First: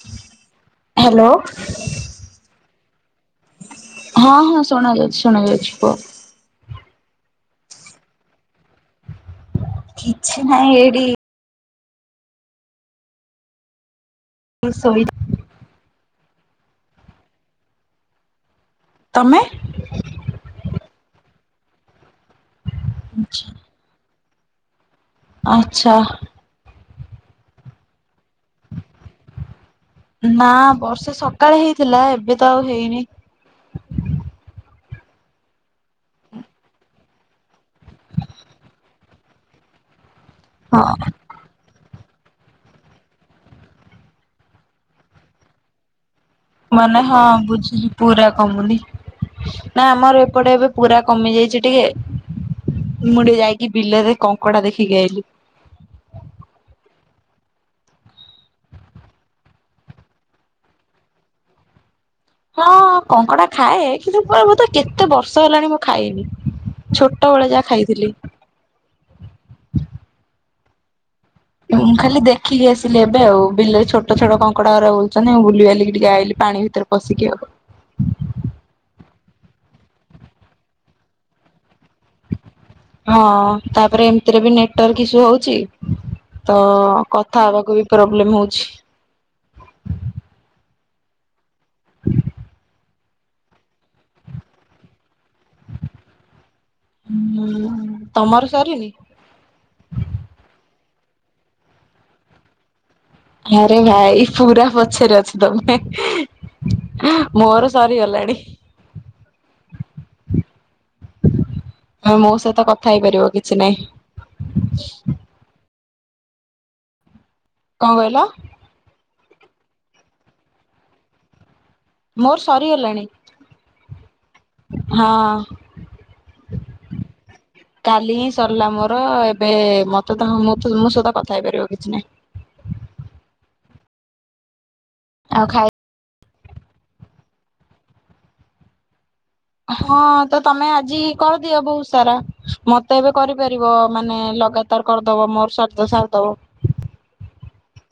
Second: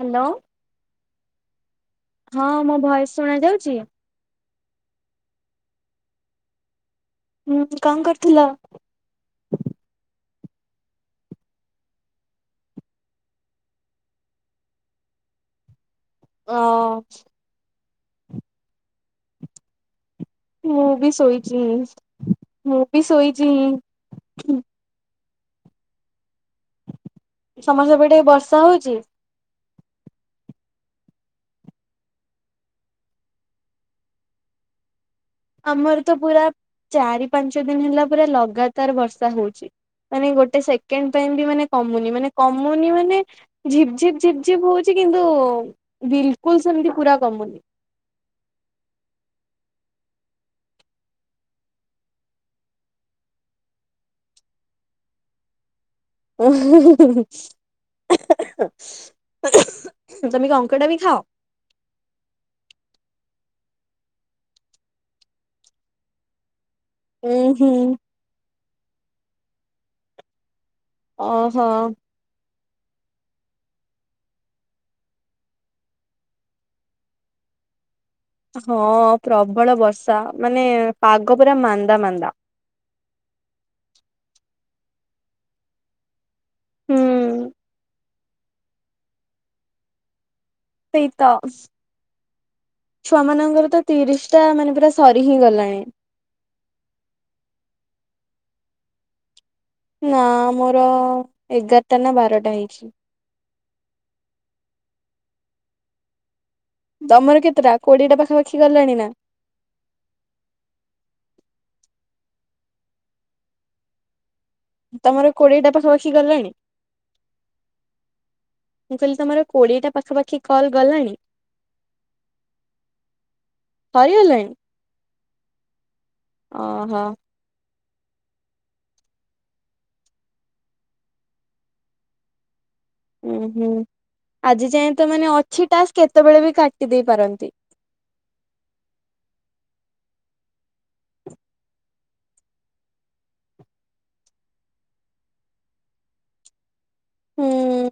Hello hello. ହଁ ମୋ voice ଶୁଣା ଯାଉଛି? ହଁ ହଁ ଶୁଣ ଯାଉଛି ଶୁଣ ଯାଉଛି ପୁଅ। ହୁଁ କଣ କରୁଥିଲ। କିଛି ନାହିଁ ଏଇଟି ସୋଇଥି ହ। ତମେ ମୁଁ ବି ଶୋଇଛି, ମୁଁ ବି ଶୋଇଛି। ଆଚ୍ଛା ସମସ୍ତେ ପ ଟିକ ବର୍ଷା ହଉଛି ନା ବର୍ଷେ ସକାଳେ ହେଇଥିଲା ଏବେ ତ ଆଉ ହେଇନି ଆମର ତ ପୁରା ଚାରି ପାଞ୍ଚ ଦିନି ହେଲା ପୁରା ଲଗାତାର ବର୍ଷା ହଉଛି। ମାନେ ଗୋଟେ ହଁ ସେକେଣ୍ଡ ପାଇଁ ମାନେ କମୁନି ମାନେ କମୁନି ମାନେ ଝିପ୍ ଝିପ୍ ଝିପ୍ ଝିପ୍ ହଉଛି କିନ୍ତୁ ବିଲକୁଲ ସେମିତି ମାନେ ପୁରା ହଁ କମୁନି। ବୁଝିଲି ପୁରା କମୁନି, ନା ଆମର ଏପଟେ ଏବେ ପୁରା କମି ଯାଇଛି ଟିକେ ମୁଁଡେ ଯାଇକି ବିଲରେ କଙ୍କଡା ଦେଖିକି ଆାଇଲି। ହ ତମେ କଙ୍କଡା ବିି ଖାଅ। ହଁ କଙ୍କଡା ଖାଏ, କିନ୍ତୁ ପୁରା ମୋତେ କେତେ ବର୍ଷ ହେଲାଣି ମୁଁ ଖାଇନି। ଉୁଁ ଛୋଟବେଳେ ଯାହା ହୁଁ ଖାଇଥିଲି। ଓହୋ ହଁ ଖଲି ଦେ ଦେଖିକି ଆସିଲି ଏବେ ଆଉ ବିଲରେ ଛୋଟ ଛୋଟ କଙ୍କଡା ଘର ହଉଛନ୍ତିଁ ବୁଲିିବାଲିକି ଟିକେ ଆଇଲି ପାଣି ଭିତରେ ପଶିକି ହବ। ହଁ ପ୍ରବଳ ବର୍ଷା ମାନେ ପାଗ ପୁରରା ମାନ୍ଦା ମାନ୍ଦା। ହଁ ତାପରେ ଏମିତିରେ ବି ନେଟୱାର୍କ ଇସୁ ହଉଛି। ତ କଥା ହୁଁ ହବାକୁ ବି ପ୍ରୋବ୍ଲେମ ହଉଛି। ସେଇ ତ ଛୁଆ ମାନଙ୍କର ତ ତିରିଶ ଟା ମାନେ ପୁରା ସରି ହିଁ ଗଲାଣି। ହଁ ତମର ସରିନି ନା ମୋର ଏଗାରଟା ନା ବାରଟା ହେଇଛି। ଆରେ ଭାଇ ପୁରା ପଛରେ ଅଛ ତମେ। ତମର ମୋର କେତେଟା କୋଡିଏଟା ସରିଗଲାଣି। ପାଖାପାଖି ଗଲାଣି ନା ମୋ ସହିତ କଥା ହେଇପାରିବ କିଛି ନାହିଁ। ତମର କୋଡେଇଟା ପାଖା ପାଖି ଗଲାଣି? କଣ କହିଲ? ମୁଁ କହିଲି ତମର କୋଡିଏଟା ପାଖାପାଖି କଲ୍ ଗଲାଣି? ମୋର ସରିଗଲାଣି। ସରିଗଲାଣି ହଁ ଓହୋ କାଲି ହିଁ ସରିଲା ମୋର ଏବେ ମତେ ତ ମୋ ସହିତ କଥା ହେଇପାରିବ କିଛି ନାହିଁ। ଉଁ ହୁଁ ଆଜି ଯାଏଁ ତ ମାନେ ଆଉ ଖାଇ ଅଛି ଟାସ୍ କେତେବେଳେ ବି କାଟି ଦେଇ ପାରନ୍ତି। ହଁ ତ ତମେ ଆଜି କରିଦିଅ ବହୁତ ସାରା ମତେ ଏବେ କରିପାରିବ ମାନେ ଲଗା ତାର କରିଦବ ମୋର ସଦ୍ଦ ସାରିଦବ ହୁଁଉଁ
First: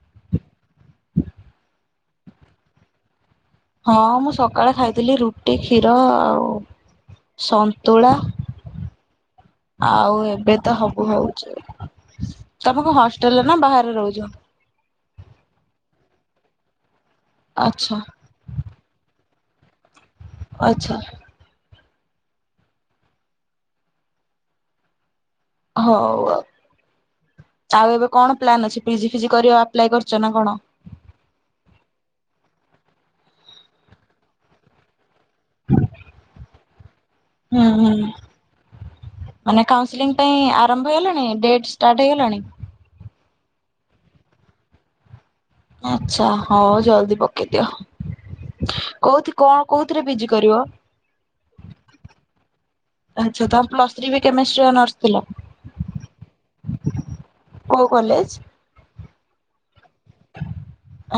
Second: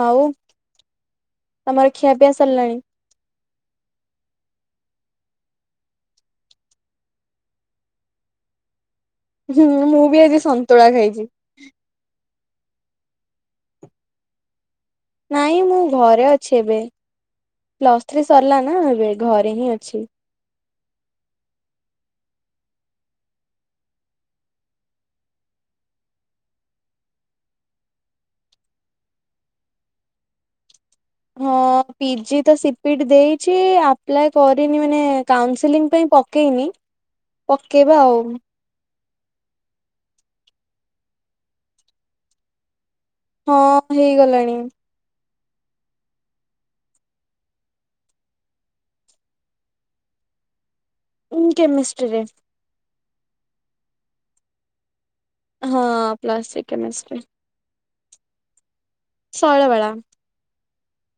ଆଉ ତମର ଖିଆପିଆ ସିରିଲାଣି? ହଁ ମୁଁ ସକାଳେ ଖାଇଥିଲି ରୁଟି କ୍ଷୀର ଆଉ ସନ୍ତୁଳା ହୁଁ ମୁଁ ବି ଆଉ ଆଜି ଏବେ ତ ସନ୍ତୁଳା ହବୁ ଖାଇଛି। ହଉଚି ତମେ କଣ ହଷ୍ଟେଲରେ ନା ବାହାରେ ରହୁଚ। ନାଇଁ ମୁଁ ଘରେ ଅଛି ଏବେ ଆଚ୍ଛା ପ୍ଲସ୍ ଥ୍ରୀ ସରିଲା ନାଁ ଏବେ ଘରେ ହିଁ ଅଛି। ଆଚ୍ଛା ହଉଆଉ ଆଉ ଏବେ କଣ ପ୍ଲାନ୍ ଅଛି ପିଜି ଫିଜି କରିବା ଆପ୍ଲାଏ କରୁଛ ନା କଣ? ହଁ ପିଜି ତ ସିପିଟ ଦେଇଛି ଆପ୍ଲାଏ କରିନି ମାନେ କାଉନସିଲିଂ ପାଇଁ ପକେଇନି ନାଁ ନାଁ ପକେଇବା ଆଉ ମାନେ କାଉଁସିଲିଂ ପାଇଁ ଆରମ୍ଭ ହେଗଲାଣି ଡେଟ ଷ୍ଟାର୍ଟ ହେଇଗଲାଣି ହଁ ହେଇଗଲାଣି। ଆଛା ହଉ ଜଲଦି ପକେଇଦିଅ। କୋଉଥି କଁ କୋଉଥିରେ ପିଜି କରିବ ଉଁ କେମେଷ୍ଟ୍ରି ରେ ଆଚ୍ଛା ତା ପଲସ୍ ଥ୍ରୀ ବି କେମିଷ୍ଟ୍ରି ଅନର୍ସ। ଥିଲା। ହଁ ପ୍ଲସ ଥ୍ରୀ କେମେଷ୍ଟ୍ରି ରେ କୋଉ କଲେଜ ଶୈଳଵାଳା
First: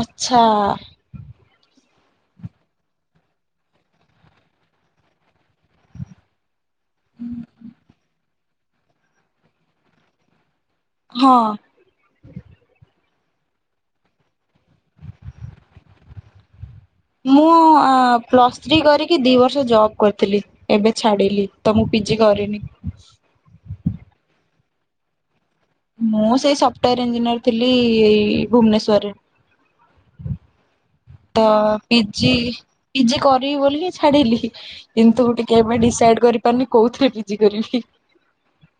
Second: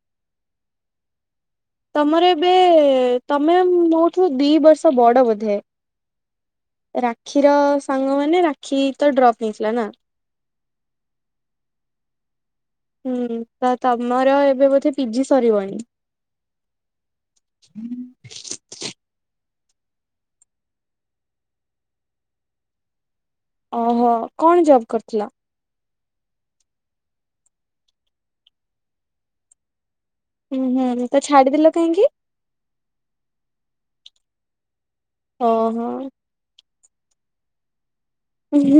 ଆଛା ତମର ଏବେ ତମେ ମୋଠୁ ଦି ବର୍ଷ ବଡ ବୋଧେ। ରାକ୍ଷୀର ସାଙ୍ଗ ମାନେ ରାକ୍ଷୀ ତ ଡ୍ରପ୍ ନେଇଥିଲା ନାଁ ହଁ ହୁଁ ତ ତମର ଏବେ ବୋଧେ ପିଜି ସରିବଣି ମୁଁ ଆ ପ୍ଲସ୍ ଥ୍ରୀ କରିକି ଦି ବର୍ଷ ଜବ୍ କରିଥିଲି ଏବେ ଛାଡିଲି ତ ମୁଁ ପିଜି କରିନି ଓହୋ କଣ ଜବ୍ କରିଥିଲ ମୁଁ ସେଇ ସଫ୍ଟୱାର ଇଞ୍ଜିନିୟର ଥିଲି ଏଇ ଭୁବନେଶ୍ୱରରେ ହୁଁ ହୁଁ ତ ଛାଡିଦେଲ କାହିଁକି ପିଜି ପିଜି କରିବି ବୋଲିଁ ଛାଡିଲି କିନ୍ତୁ ଟିକେ ଏବେ ଓହୋ। ଡିସାଇଡ କରି ତାହାନେ କୋଉଥିରେ ପିଜି କରିବି ହିଁ ହୁଁହୁଁ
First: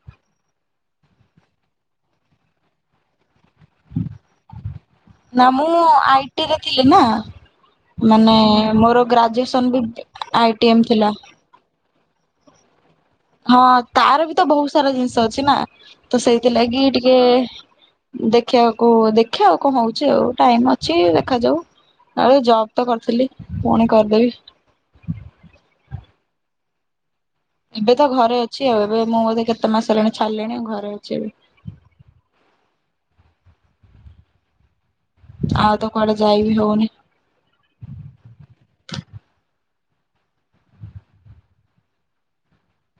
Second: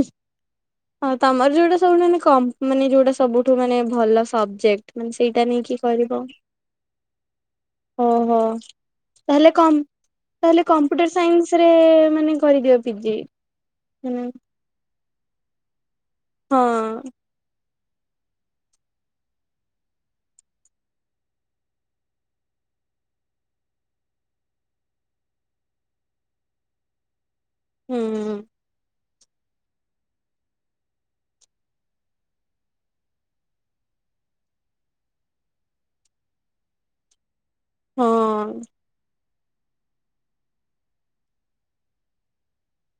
ହଁ ତମର ଯୋଉଟା ସବୁଠୁ ମାନେ କମ ମାନେ ଯୋଉଟା ସବୁ ସବୁଠୁ ମାନେ ଭଲ ସବଜେକ୍ଟ ମାନେ ନା ସେଇଟା ମୁଁ ନେଇକି କରିବ। ଆଇଟିରେ ଥିଲି ନା ମାନେ ଓହୋ ମୋର graduation BTech I T M ଥିଲା। ସାବଇନ୍ସ ରେ ମାନେ କରିଦିଅ ପିଜି ହଁ ତାର ମାନେ ବି ତ ବହୁତ ସାରା ଜିନିଷ ଅଛି ନାଁ ତ ହଁ ସେଇଥିଲାଗି ଟିକେ [unintelligible] ଆ କଣ ହଉଛି ଆଉ ଟାଇମ ଅଛି ଦେଖାଯାଉ। ଆଉ ଜବ୍ ତ କରିଥିଲି ପୁଣି କରିଦେବି। ଏବେ ତ ଘରେ ହୁଁ ଅଛି ଆଉ ଏବେ ମୁଁ ବୋଧେ କେତେ ମାସ ହେଲାଣି [unintelligible] ଆଉ ଘରେ ଅଛି ଏବେ। ଆଉ ତମ ଆଡେ ଯାଇବି ବି ହଉନି। ହଁ।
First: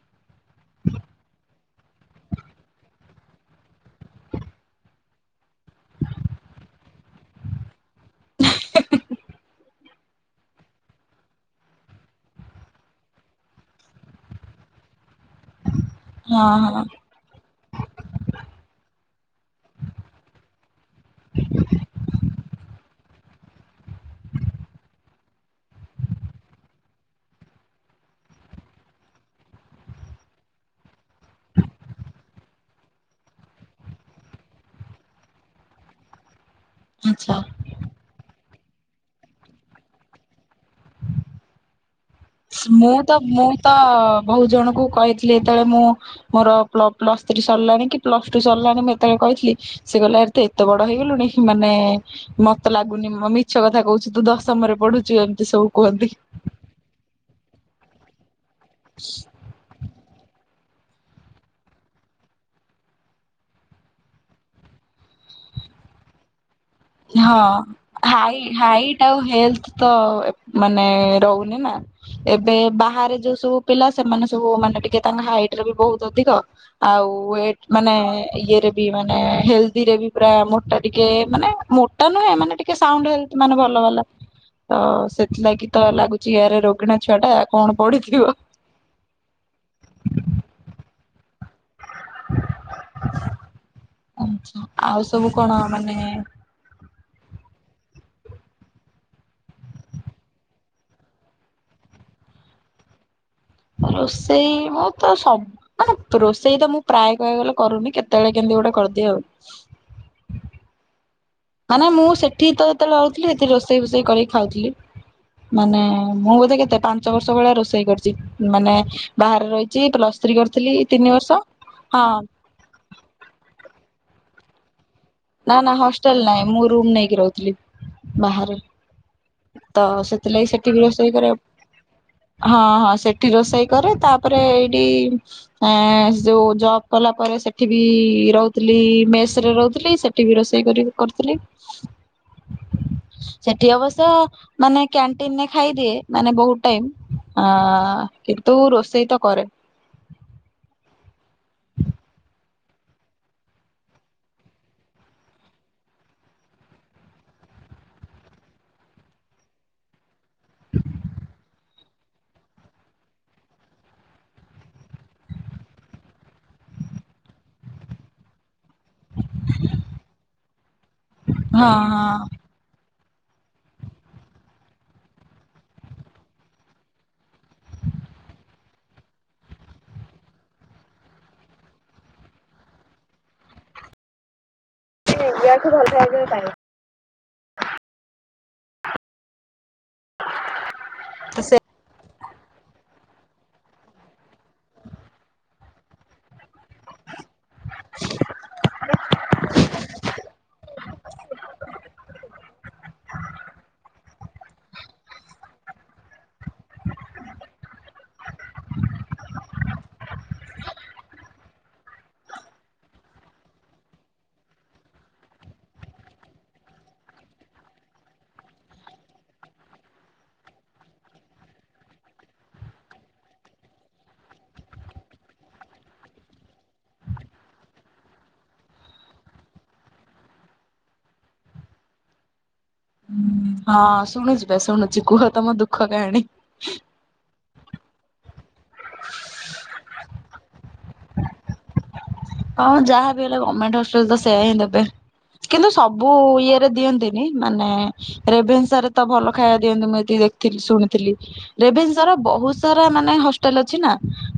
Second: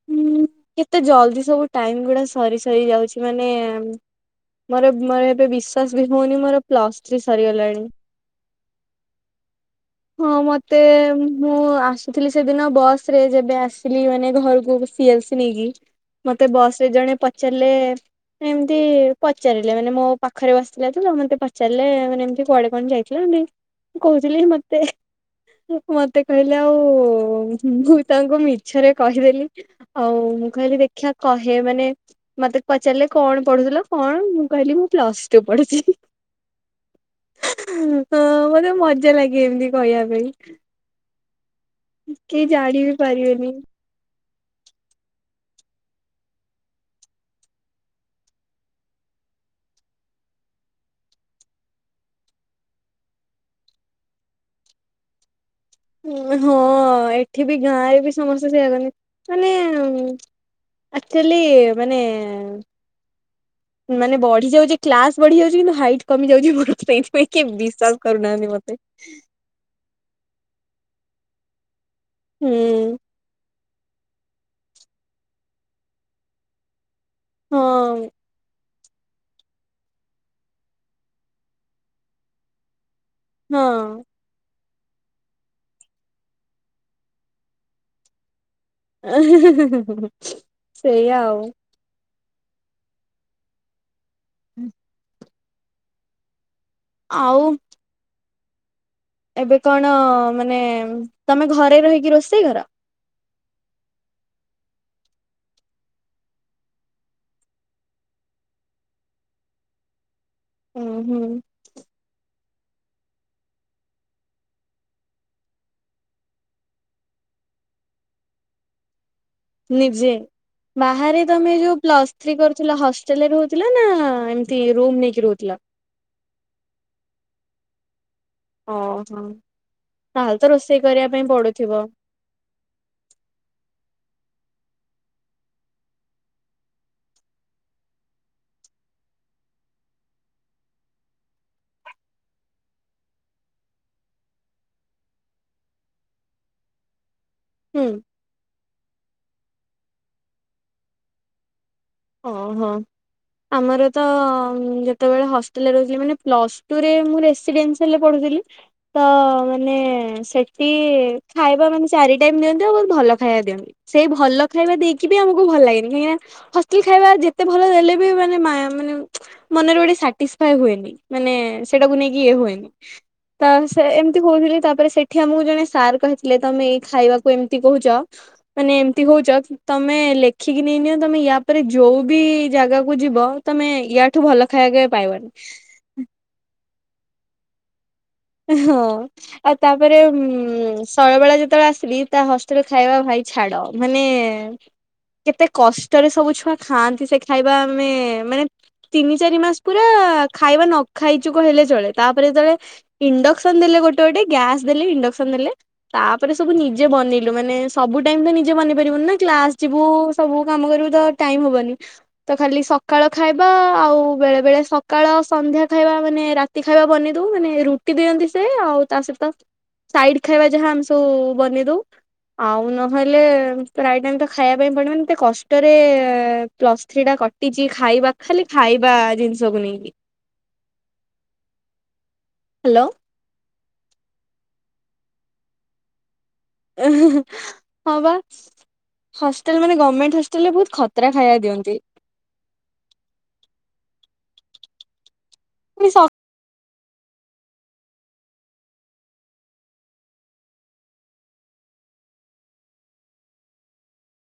ହୁଁ କେତେ ଜଲଦି ସବୁ ଟାଇମ ଗୁଡା ସରି ସରି ଯାଉଛି ମାନେ ମୋର ମୋର ଏବେ ବିଶ୍ଵାସ ବି ହଉନି ମୋର ପ୍ଲସ ଥ୍ରୀ ସରିଗଲାଣି। ହଁ ମତେ ମୁଁ ଆସୁଥିଲି ସେଦିନ ବସ ରେ ଯେବେ ଆସିଲି ମାନେ ଘରୁକୁ ସିଏଲସି ନେଇକି ହଁ ମତେ ବସ ହଁ ରେ ଜଣେ ପଚାରଲେ ଏମିତି ପଚାରିଲେ ମାନେ ମୋ ପାଖରେ ବସିିଥିଲେ ତ ମତେ ପଚାରିଲେ ମାନେ ଏମିତି କୁଆଡେ କଣ ଯାଇ [unintelligible] ମୁ କହୁଥିଲି ମତେ ମତେ କହିଲେ ଆଉ ମୁଁ ତାଙ୍କୁ ମିଛରେ କହିଦେଲି ଆଉ ମୁଁ କହିଲି ଦେଖିଆ କହେ ମାନେ ମତେ ପଚାରିଲେ କଣ ପଢୁଥିଲ କଣ ମୁଁ କହିଲି ମୁଁ ପ୍ଲସ ଟୁ ପଢିଚି। ଆଚ୍ଛା। ହଁ ତ ମତେ ମଜା ଲାଗେ ଏମିତି କହିବା ପାଇଁ। କେହି ଜାଣି ମୁଁ ବି ତ ମୁଁ ପାରିବେନି। ତ ବହୁତ ଜଣଙ୍କୁ କହିଥିଲି ଯେତେବେଳେ ମୁଁ ମୋର ପ୍ଲ ପ୍ଲସ୍ ଥ୍ରୀ ସରିଲାଣି କି ପ୍ଲସ ଟୁ ସରିଲାଣି ମୁଁ ଏତେବେଳେ କହିଥିଲି ସେ କହିଲା ଆରେ ତୁ ଏତେ ବଡ ହେଇଗଲୁଣି ମାନେ ମତେ ଲାଗୁନି ମ ମିଛ କଥା କହୁଛୁ ତୁ ଦଶମରେ ପଢୁଛୁ ଏମିତି ସବୁ। କୁହନ୍ତି। ଉଁ ହଁ ଏଠି ବି ଗାଁ ରେ ବି ସମସ୍ତେ ସେଇଆ କହନ୍ତି ମାନେ ଆକ୍ଚୁଆଲି ମାନେ ମାନେ ବଢିଯାଉଚି କ୍ଲାସ୍ ବଢିଯାଉଚି କିନ୍ତୁ ହାଇଟ୍ କମି ଯାଉଚି ମୋର। ସେଇଥିପାଇଁ କିଏ ହଁ ବିଶ୍ଵାସ ହାଇ କରୁନାହାନ୍ତି ମତେ। ହାଇଟ ଆଉ ହେଲଥ ତ ଏ ମାନେ ରହୁନି ନା ଏବେ ହୁଁ ବାହାରେ ଯୋଉ ସବୁ ପିଲା ସେମାନେ ସବୁ ମାନେ ଟିକେ ତାଙ୍କ ହାଇଟ ରେ ବି ବହୁତ ଅଧିକ ଆଉ ୱେଟ ମାନେ ହଁ ଇଏରେ ବି ମାନେ ହେଲଦିରେ ବି ପୁରା ମୋଟା ଟିକେ ମାନେ ମୋଟା ନୁହେଁ ମାନେ ଟିକେ ସାଉଣ୍ଡ ହେଲ୍ଥ ମାନେ ଭଲ ହଁ ବାଲା। ତ ସେଥିଲାଗି ତ ଲାଗୁଚି ୟାରେ ରୋଗିଣା ଛୁଆ ଟା କଣ ପଢିଥିବ। ସେଇଆ ଆଉ। ଆଚ୍ଛା ଆଉ ସବୁ କଣ ମାନେ ଆଉ ଏବେ କଣ ମାନେ ତମେ ଘରେ ରହିକି ରୋଷେଇ କର। ରୋଷେଇ ମୁଁ ତ ସବ ମାନେ ରୋଷେଇ ତ ମୁଁ ପ୍ରାୟ କହିଆକୁ ଗଲେ କରୁନି କେତେବେଳେ କେମିତି ଗୋଟେ କରିଦିଏ ଆଉ। ହୁଁ ହୁଁ। ମାନେ ମୁଁ ସେଠି ତ ଯେତେବେଳେ ରହୁଥିଲି ସେଠି ରୋଷେଇ ଫୋଷେଇ କରି ଖାଉଥିଲି। ମାନେ ମୁଁ ବୋଧେ କେତେ ପାଞ୍ଚ ବର୍ଷ ଭଳିଆ ରୋଷେଇ କରିଚି ମାନେ ବାହାରେ ରହିଛି ନିଜେ ପ୍ଲସ ଥ୍ରୀ କରିଥିଲି ତିନି ବାହାରେ ବର୍ଷ ତମେ ଯୋଉ ହଁ ପ୍ଲସ୍ ଥ୍ରୀ କରୁଥିଲ ହସ୍ ଲରେ ରହୁଥିଲ ନା ଏମିତି ରୁମ ନେଇକି ରହୁ ନା ନା ହଷ୍ଟେଲ ନାଇଁ ମୁଁ ରୁମ୍ ନେଇକି ରହୁଥିଲି। ବାହାରେ ଓହୋ। ତ ତାହେଲେ ତ ସେଥିଲାଗି ସେଠିକି ବି କରିବା ରୋଷେଇ ପାଇଁ ପଡୁଥିବ କରିଆ ହଁ ହଁ ସେଠି ରୋଷେଇ କରେ ତାପରେ ଏଇଟି ଏଁ ଯୋଉ ଜବ କଲା ପରେ ସେଠି ବି ରହୁଥିଲି ମେସରେ ରହୁଥିଲି ସେ ଟିବି ରୋଷେଇ କରି କରିଥିଲି। ସେଠି ଅବଶ୍ୟ ମାନେ କ୍ୟାଣ୍ଟିନରେ ଖାଇଦିଏ ମାନେ ବହୁତ୍ ଟାଇମ୍ ଆଁ ହୁଁ ଆଁ କିନ୍ତୁ ରୋଷେଇତ କରେ। [inaudible] ହଁ ହଁ। ଆମରତ ଯେତେବେଳେ ହଷ୍ଟେଲରେ ରହୁଥିଲେ ମାନେ ପ୍ଲସ୍ ଟୁ ରେ ମୁଁ ରେସିଡେନ୍ସି ସେଲେ ପଢୁଥିଲି ତ ମାନେ ସେଟି ଖାଇବା ମାନେ ଚାରି ଟାଇମ୍ ଦିଅନ୍ତି ଆଉ ବହୁତ୍ ଭଲ ଖାଇବା ଦିଅନ୍ତି ସେଇ ଭଲ ଖାଇବା ଦେଇକିବି ଆମକୁ ଭଲ ଲାଗେନି କାହିଁକିନା ହସ୍ ଟେଲ ଖାଇବା ଯେତେ ଭଲ ଦେଲେବି ମାନେ ମା ମାନେ ମନରେ ଗୋଟେ ସାଟିସଫାଏ ହୁଏନି ମାନେ ହଁ ସେଟାକୁ ନେଇକି ଇଏ ହଁ। ହୁଏନି ତ ସେ ଏମିତି ହଉଥିଲେ ତାପରେ ସେଠି ଆମକୁ ଜଣେ ସାର୍ କହିଥିଲେ ତମେ ଏଇ ଖାଇବାକୁ ଏମିତି କହୁଚ ମାନେ ଏମିତି ହଉଚ ତମେ ଲେଖିକି ନେଇ ନିଅ ତମେ ୟା ପରେ ଯୋଉବି ଜାଗାକୁ ଯିବ ତମେ ୟାଠୁ ଭଲ ଖାଇବା କେ ଇୟାଠୁ ଭଲ ଖାଇବା ପାଇବନି ହଁ ଆଉ ତାପରେ ଉ ଶୟଳବାଳା ତ ସେ ଯେତେବେଳେ ଆସିଲି ତା ହଷ୍ଟେଲ ଖାଇବା ଭାଇ ଛାଡ଼ ମାନେ କେତେ କଷ୍ଟ ଭତରେ ସବୁ ଛୁଆ ଖାଆନ୍ତି ସେଖାଇବା ଆମେ ମାନେ ତିନି ଚାରି ମାସ ପୁରା ଖାଇବା ନ ଖାଇଚୁ କହେଲେ ଚଳେ ତାପରେ ଯେତେଳେ ଇଣ୍ଡକ୍ସନ ଦେଲେ ଗୋଟେ ଗୋଟେ ଗ୍ୟାସ୍ ଦେଲେ ଇଣ୍ଡକ୍ସନ ଦେଲେ ତାପରେ ସବୁ ନିଜେ ବନେଇଲୁ ମାନେ ସବୁ ଟାଇମ୍ତ ନିଜେ ବନେଇ ପାରିବୁନିନା କ୍ଲାସ୍ ଯିବୁ ସବୁ କାମ କରିବୁ ତ ଟାଇମ୍ ହବନି ତ ଖାଲି ସକାଳ ଖାଇବା ଆଉ ବେଳେ ବେଳେ ସକାଳ ସନ୍ଧ୍ୟା ଖାଇବା ମାନେ ରା ତି ଖାଇବା ବନେଇଦଉ ମାନେ ରୁଟି ଦିଅନ୍ତି ସେ ଆଉ ତାଷହିତ ସାଇଡ଼ ଖାଇବା ଯାହା ଆମେ ସବୁ ବନେଇ ଦଉ ଆଉ ନହେଲେ ପ୍ରାୟ ଟାଇମତ ଖାଇବା ପାଇଁ ପଡ଼ିବନିତ କଷ୍ଟରେ ପ୍ଲସ୍ ଥ୍ରୀଟା କ ଟିଚି ଖାଇବା ଖାଲି ଖାଇବା ଜିନିଷକୁ ନେଇକି ହାଲୋ। ହଁ ଶୁଣୁଚି ବା ଶୁଣୁଚି କୁହ ତମ ଦୁଃଖ କାହିଁଣୀ? ହଁ ବା ହଷ୍ଟେଲ୍ ମାନେ ଗଭମେଣ୍ଟ ହଷ୍ ଲେ ବହୁତ୍ ଖତରା ଖାଇବା ଦିଅନ୍ତି। ହଁ ଯାହାବି ହେଲେ ଗଭର୍ଣମେଣ୍ଟ ହସ୍ପିଟାଲତ ସେଇୟାହିଁ ଦେବେ କିନ୍ତୁ ପୁଣି ସ ସବୁ ଇଏ ଦିଅନ୍ତିନି ମାନେ ରେଭନ୍ସାରେତ ଭଲ ଖାଇବା ଦିଅନ୍ତି ମୁଁ ଏତିକି ଦେଖିଥିଲି ଶୁଣିଥିଲି ରେଭେନ୍ସାରେ ବହୁତ୍ ସାରା ମାନେ ହଷ୍ଟେଲ ଅଛିନା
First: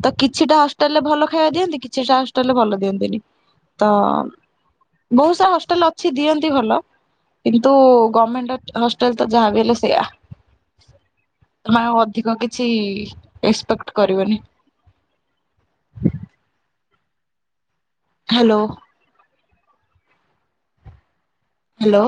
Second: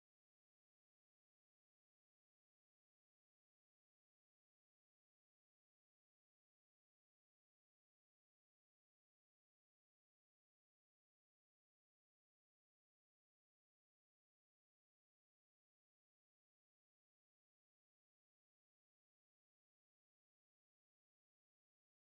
ତକିଛିଟା ହଷ୍ଟେଲରେ ଭଲ ଖାଇବା ଦିଅନ୍ତି କି କିଛିଟା ହଷ୍ଟେଲରେ ଭଲ ଦିଅନ୍ତିନି ତ ବହୁତ୍ ସାରା ହଷ୍ଟେଲ ଅଛି ଦିଅନ୍ତି ଭଲ କିନ୍ତୁ ଗଭର୍ମେଣ୍ଟ ହଷ୍ଟେଲତ ଯାହାବି ହେଲେ ସେଇଆ ତମେ ଆଉ ଅଧିକ କିଛି ଏସପେକ୍ଟ କରିବନି ହାଲୋ। ହାଲୋ।